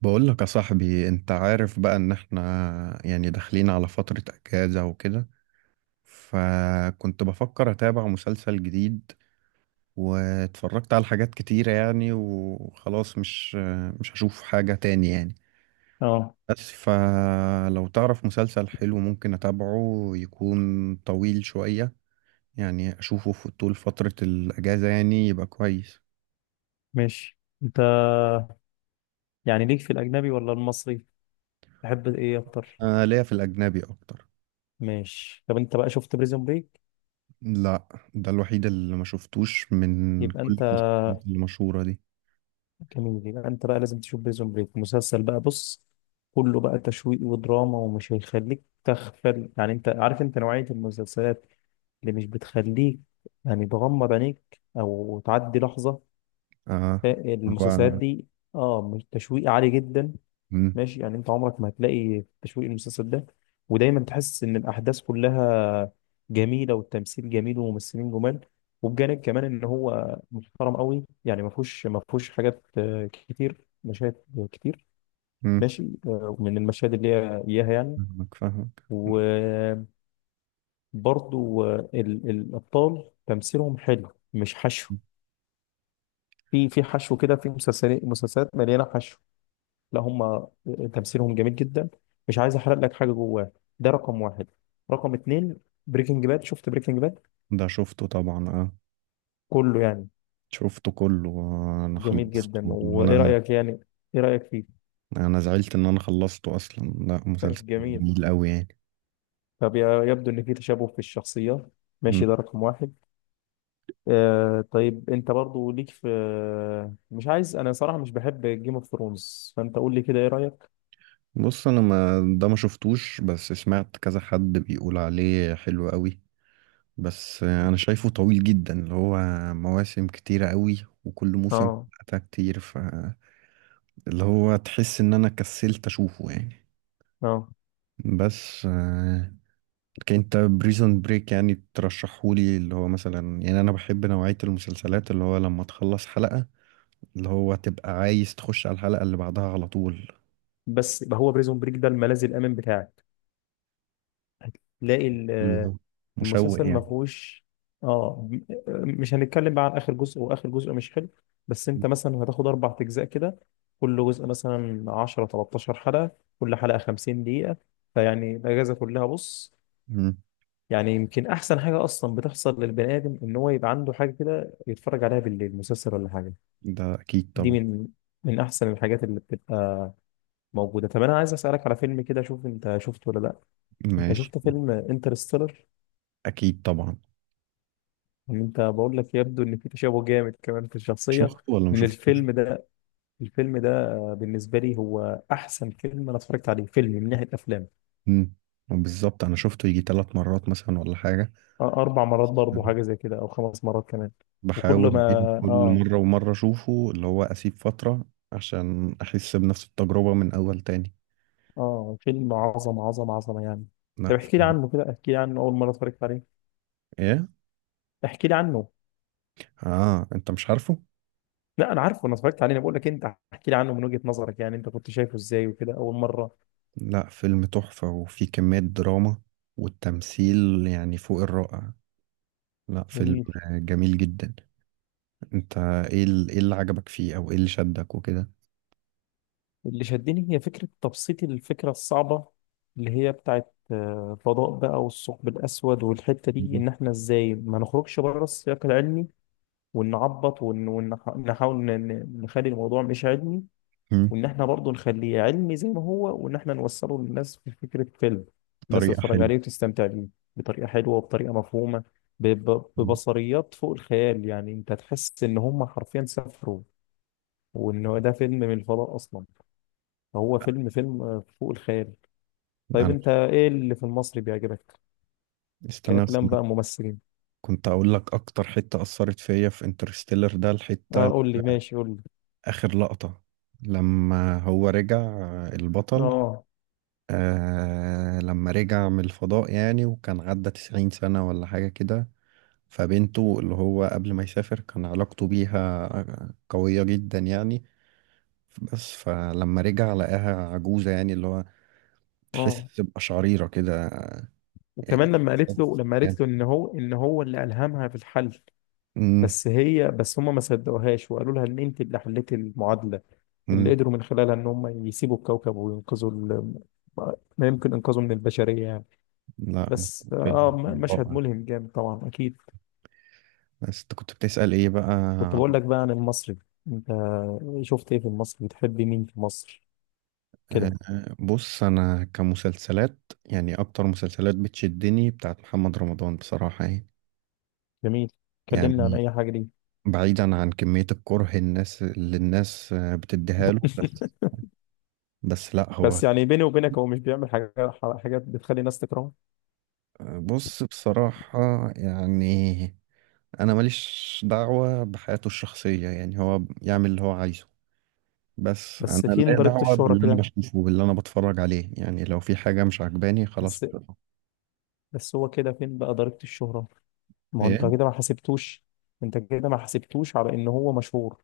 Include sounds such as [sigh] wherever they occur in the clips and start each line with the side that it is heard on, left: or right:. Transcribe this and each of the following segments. right: بقول لك يا صاحبي، انت عارف بقى ان احنا يعني داخلين على فترة اجازة وكده. فكنت بفكر اتابع مسلسل جديد. واتفرجت على حاجات كتيرة يعني، وخلاص مش هشوف حاجة تاني يعني.
left: اه،
right: بس فلو تعرف مسلسل حلو ممكن اتابعه يكون طويل شوية، يعني اشوفه في طول فترة الاجازة يعني يبقى كويس.
left: ماشي. انت يعني ليك في الاجنبي ولا المصري؟ تحب ايه اكتر؟
right: انا ليا في الاجنبي اكتر.
left: ماشي. طب انت بقى شفت بريزون بريك؟
right: لا، ده الوحيد اللي ما شفتوش من
left: يبقى
right: كل
left: انت
right: المسلسلات المشهورة دي.
left: جميل. يبقى انت بقى لازم تشوف بريزون بريك. مسلسل بقى، بص، كله بقى تشويق ودراما ومش هيخليك تغفل. يعني انت عارف انت نوعية المسلسلات اللي مش بتخليك يعني تغمض عينيك او تعدي لحظة.
right: اه. هو.
left: المسلسلات دي، اه، مش تشويق عالي جدا.
right: مم،
left: ماشي، يعني انت عمرك ما هتلاقي تشويق المسلسل ده، ودايما تحس ان الاحداث كلها جميله، والتمثيل جميل وممثلين جمال. وبجانب كمان ان هو محترم قوي، يعني ما فيهوش حاجات كتير، مشاهد كتير.
right: مم،
left: ماشي. من المشاهد اللي هي اياها يعني.
right: فاهمك فاهمك.
left: وبرضو الابطال تمثيلهم حلو، مش حشو. في حشو كده في مسلسلات مليانه حشو. لا، هم تمثيلهم جميل جدا. مش عايز احرق لك حاجه جواه. ده رقم واحد. رقم اتنين، بريكنج باد. شفت بريكنج باد؟
right: ده شفته طبعا، اه.
left: كله يعني
right: شفته كله، انا
left: جميل
right: خلصته
left: جدا. وايه
right: وانا.
left: رايك يعني، ايه رايك فيه؟
right: انا زعلت ان انا خلصته اصلا، لا مسلسل
left: [laughs] جميل.
right: جميل قوي يعني.
left: طب يبدو ان في تشابه في الشخصيات.
right: مم.
left: ماشي، ده رقم واحد. طيب، انت برضو ليك في؟ مش عايز، انا صراحه مش بحب جيم اوف ثرونز، فانت قول لي كده، ايه رايك؟
right: بص، انا ما ده ما شفتوش، بس سمعت كذا حد بيقول عليه حلو قوي. بس، انا شايفه طويل جدا، اللي هو مواسم كتيرة قوي وكل موسم
left: اه.
right: حلقتها كتير ف اللي هو تحس ان انا كسلت اشوفه يعني.
left: اه.
right: بس لكن انت بريزون بريك يعني ترشحهولي، اللي هو مثلا يعني انا بحب نوعية المسلسلات اللي هو لما تخلص حلقة اللي هو تبقى عايز تخش على الحلقة اللي بعدها على طول،
left: بس هو بريزون بريك ده الملاذ الامن بتاعك، تلاقي
right: اللي هو
left: المسلسل
right: مشوق
left: ما
right: يعني.
left: فيهوش. اه م- مش هنتكلم بقى عن اخر جزء، واخر جزء مش حلو. بس انت مثلا هتاخد اربع اجزاء كده، كل جزء مثلا 10، 13 حلقه، كل حلقه 50 دقيقه. فيعني الاجازه كلها، بص،
right: مم.
left: يعني يمكن احسن حاجه اصلا بتحصل للبني ادم ان هو يبقى عنده حاجه كده يتفرج عليها بالليل، مسلسل ولا حاجه.
right: ده اكيد
left: دي
right: طبعا.
left: من احسن الحاجات اللي بتبقى موجوده. طب انا عايز اسالك على فيلم كده، اشوف انت شفته ولا لا. انت
right: ماشي.
left: شفت فيلم انترستيلر؟
right: اكيد طبعا.
left: انت، بقول لك يبدو ان في تشابه جامد كمان في الشخصيه
right: شفته ولا ما
left: من
right: شفتوش.
left: الفيلم ده. الفيلم ده بالنسبه لي هو احسن فيلم انا اتفرجت عليه، فيلم من ناحيه افلام.
right: مم. بالظبط انا شفته يجي 3 مرات مثلا ولا حاجة.
left: اربع مرات برضه، حاجه زي كده، او خمس مرات كمان. وكل
right: بحاول
left: ما
right: بين كل
left: اه
right: مرة ومرة أشوفه، اللي هو أسيب فترة عشان أحس بنفس التجربة من أول تاني.
left: اه فيلم عظمه عظمه عظمه يعني.
right: لا
left: طب احكي لي
right: فيلم.
left: عنه كده، احكي لي عنه اول مره اتفرجت عليه.
right: إيه؟
left: احكي لي عنه.
right: آه أنت مش عارفه؟
left: لا، انا عارفه، انا اتفرجت عليه، انا بقول لك انت احكي لي عنه من وجهه نظرك، يعني انت كنت شايفه ازاي وكده اول مره.
right: لا فيلم تحفة، وفيه كمية دراما والتمثيل يعني فوق الرائع. لا فيلم
left: جميل.
right: جميل جدا. أنت، إيه إيه اللي عجبك فيه أو إيه اللي شدك وكده؟
left: اللي شدني هي فكرة تبسيط الفكرة الصعبة، اللي هي بتاعت الفضاء بقى، والثقب الأسود والحتة دي،
right: مم.
left: إن إحنا إزاي ما نخرجش بره السياق العلمي، ونعبط ونحاول نخلي الموضوع مش علمي،
right: مم.
left: وإن إحنا برضه نخليه علمي زي ما هو، وإن إحنا نوصله للناس في فكرة فيلم. الناس
right: طريقة
left: تتفرج
right: حلوة.
left: عليه وتستمتع بيه بطريقة حلوة وبطريقة مفهومة،
right: مم.
left: ببصريات فوق الخيال. يعني أنت تحس إن هم حرفيًا سافروا، وإن هو ده فيلم من الفضاء أصلًا. هو فيلم فوق الخيال. طيب
right: أنا،
left: انت ايه اللي في المصري بيعجبك؟
right: استنى بس
left: كأفلام
right: أنا
left: بقى، ممثلين.
right: كنت أقول لك أكتر حتة أثرت فيا في انترستيلر ده
left: اه،
right: الحتة
left: قول لي. ماشي، قول لي.
right: آخر لقطة، لما هو رجع البطل،
left: اه.
right: لما رجع من الفضاء يعني وكان عدى 90 سنة ولا حاجة كده، فبنته اللي هو قبل ما يسافر كان علاقته بيها قوية جدا يعني. بس فلما رجع لقاها عجوزة، يعني اللي هو
left: اه.
right: تحس بقشعريرة كده يعني،
left: وكمان لما قالت له لما
right: يعني-
left: قالت له ان هو اللي ألهمها في الحل.
right: مم،
left: بس هم ما صدقوهاش وقالوا لها ان انت اللي حليتي المعادلة، اللي
right: مم.
left: قدروا من خلالها ان هم يسيبوا الكوكب وينقذوا ما يمكن انقاذه من البشرية يعني.
right: لا
left: بس
right: فيلم
left: مشهد
right: رائع.
left: ملهم جامد، طبعا، اكيد.
right: بس انت كنت بتسأل ايه بقى.
left: كنت بقول لك بقى عن المصري. انت شفت ايه في المصري؟ بتحب مين في مصر كده؟
right: آه، بص انا كمسلسلات يعني اكتر مسلسلات بتشدني بتاعت محمد رمضان بصراحة يعني.
left: جميل. كلمنا عن
right: يعني
left: اي حاجه دي.
right: بعيدا عن كمية الكره، الناس اللي الناس بتديها له بس.
left: [laughs]
right: بس لا هو.
left: بس يعني بيني وبينك، هو مش بيعمل حاجات بتخلي الناس تكرهه.
right: بص، بصراحة يعني انا ماليش دعوة بحياته الشخصية، يعني هو يعمل اللي هو عايزه. بس انا
left: بس فين
right: ليا
left: ضريبه
right: دعوة
left: الشهره
right: باللي انا
left: كده؟
right: بشوفه، باللي انا بتفرج عليه، يعني لو في حاجة مش عجباني خلاص
left: بس،
right: بقى.
left: بس هو كده فين بقى ضريبه الشهره؟ ما هو انت كده ما حسبتوش، انت كده ما حسبتوش على ان هو مشهور.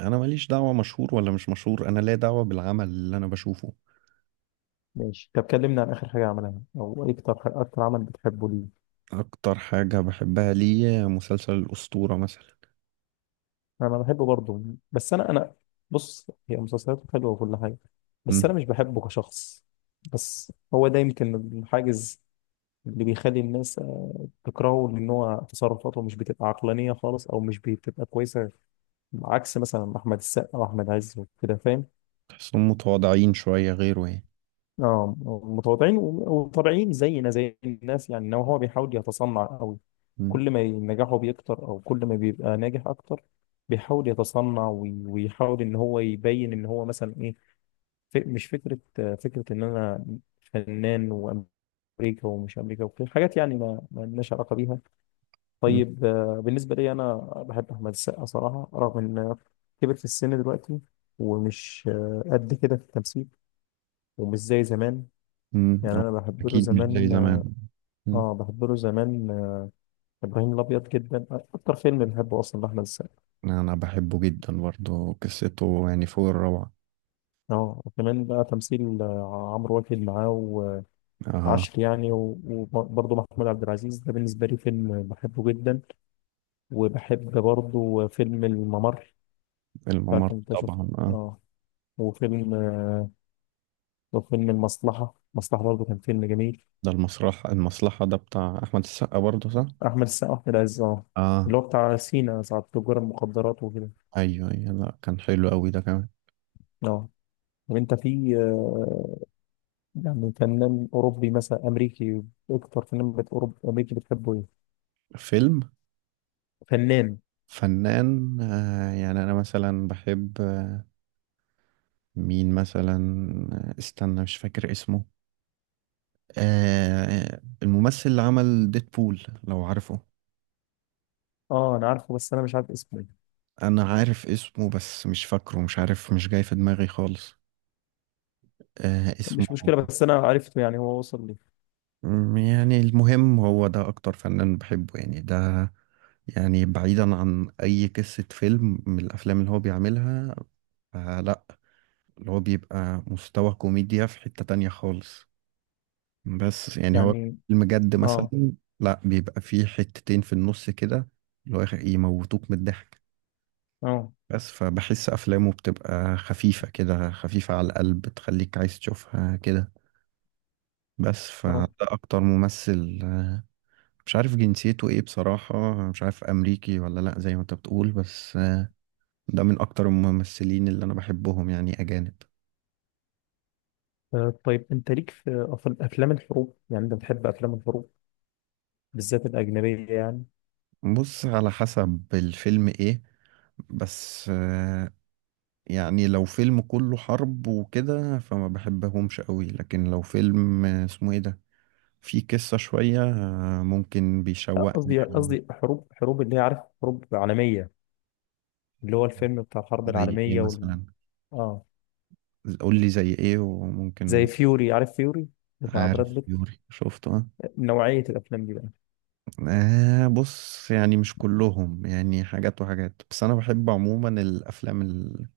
right: انا ماليش دعوة مشهور ولا مش مشهور، انا لا دعوة بالعمل اللي انا بشوفه.
left: ماشي. طب كلمنا عن اخر حاجه عملها، او إيه اكتر عمل بتحبه، ليه؟
right: اكتر حاجة بحبها ليه مسلسل الأسطورة مثلا.
left: انا بحبه برضه. بس انا، بص، هي مسلسلاته حلوه وكل حاجه، بس انا
right: مم.
left: مش بحبه كشخص. بس هو ده يمكن الحاجز اللي بيخلي الناس تكرهه، لأن هو تصرفاته مش بتبقى عقلانية خالص، أو مش بتبقى كويسة، عكس مثلا أحمد السقا وأحمد عز وكده، فاهم؟
right: تحسهم متواضعين شوية غيره يعني.
left: اه، متواضعين وطبيعيين زينا زي الناس، يعني إنما هو بيحاول يتصنع قوي.
right: مم.
left: كل ما نجاحه بيكتر، أو كل ما بيبقى ناجح أكتر، بيحاول يتصنع، ويحاول إن هو يبين إن هو مثلا إيه، مش فكرة فكرة إن أنا فنان وأمريكا، ومش أمريكا وكده حاجات يعني ما لناش علاقة بيها.
right: مم.
left: طيب بالنسبة لي أنا، بحب أحمد السقا صراحة، رغم إن كبر في السن دلوقتي، ومش قد كده في التمثيل، ومش زي زمان.
right: مم.
left: يعني
right: أو،
left: أنا بحب له
right: اكيد مش زي
left: زمان.
right: زمان. مم.
left: آه، بحب له زمان آه، إبراهيم الأبيض جدا، أكتر فيلم بحبه أصلا لأحمد السقا.
right: انا بحبه جدا برضه قصته يعني فوق الروعة.
left: وكمان بقى تمثيل عمرو واكد معاه،
right: اه.
left: وعشر يعني، وبرضه محمود عبد العزيز، ده بالنسبة لي فيلم بحبه جدا. وبحب برضه فيلم الممر، مش
right: الممر
left: عارف أنت شفته.
right: طبعا، اه.
left: آه. وفيلم آه، وفيلم المصلحة برضه، كان فيلم جميل.
right: ده المسرح المصلحة ده بتاع احمد السقا برضه، صح.
left: أحمد السقا، أحمد عز، أه،
right: اه.
left: اللي هو بتاع سينا، ساعة تجار المخدرات وكده.
right: ايوه ايوه، لا كان حلو قوي ده كمان.
left: أه. طب أنت في يعني فنان أوروبي مثلا، أمريكي، أكتر فنان أوروبي أمريكي بتحبه إيه؟
right: فيلم.
left: فنان.
right: فنان، يعني انا مثلا بحب. مين مثلا. استنى مش فاكر اسمه. الممثل اللي عمل ديدبول لو عارفه.
left: أه، أنا عارفه، بس أنا مش عارف اسمه إيه.
right: انا عارف اسمه بس مش فاكره، مش عارف، مش جاي في دماغي خالص. اسمه،
left: مش مشكلة، بس أنا عرفته يعني، هو وصل لي.
right: يعني المهم هو ده اكتر فنان بحبه يعني، ده يعني بعيدا عن اي قصة فيلم من الافلام اللي هو بيعملها، فلا اللي هو بيبقى مستوى كوميديا في حتة تانية خالص. بس يعني هو
left: يعني.
right: المجد
left: أه.
right: مثلا، لا بيبقى فيه حتتين في النص كده، اللي هو يموتوك من الضحك.
left: أه.
right: بس فبحس أفلامه بتبقى خفيفة كده، خفيفة على القلب، تخليك عايز تشوفها كده. بس فده
left: أه.
right: أكتر ممثل. مش عارف جنسيته إيه بصراحة، مش عارف أمريكي ولا لأ زي ما أنت بتقول، بس. ده من أكتر الممثلين اللي أنا بحبهم يعني أجانب.
left: طيب أنت ليك في أفلام الحروب؟ يعني أنت بتحب أفلام الحروب بالذات الأجنبية يعني؟
right: بص على حسب الفيلم إيه. بس، يعني لو فيلم كله حرب وكده فما بحبهمش قوي، لكن لو فيلم اسمه ايه ده، فيه قصة شوية ممكن
left: لا،
right: بيشوقني
left: قصدي
right: يعني.
left: قصدي حروب، حروب اللي هي، عارف، حروب عالمية، اللي هو الفيلم بتاع الحرب
right: زي ايه
left: العالمية.
right: مثلا.
left: اه،
right: قول لي زي ايه
left: زي
right: وممكن.
left: فيوري، عارف فيوري، بتاع براد
right: عارف
left: بيت،
right: يوري شفته، اه.
left: نوعية الأفلام دي بقى.
right: بص يعني مش كلهم يعني حاجات وحاجات، بس انا بحب عموما الافلام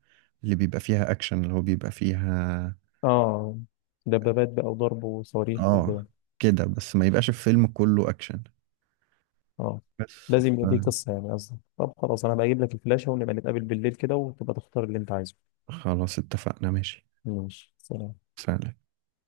right: اللي بيبقى فيها اكشن، اللي هو بيبقى فيها.
left: اه، دبابات بقى وضرب وصواريخ وكده.
right: اه. كده، بس ما يبقاش الفيلم كله اكشن.
left: اه،
right: بس.
left: لازم يبقى فيه قصة، يعني قصدي. طب خلاص، أنا بجيب لك الفلاشة ونبقى نتقابل بالليل كده، وتبقى تختار اللي أنت عايزه.
right: خلاص اتفقنا، ماشي.
left: ماشي، سلام.
right: سلام.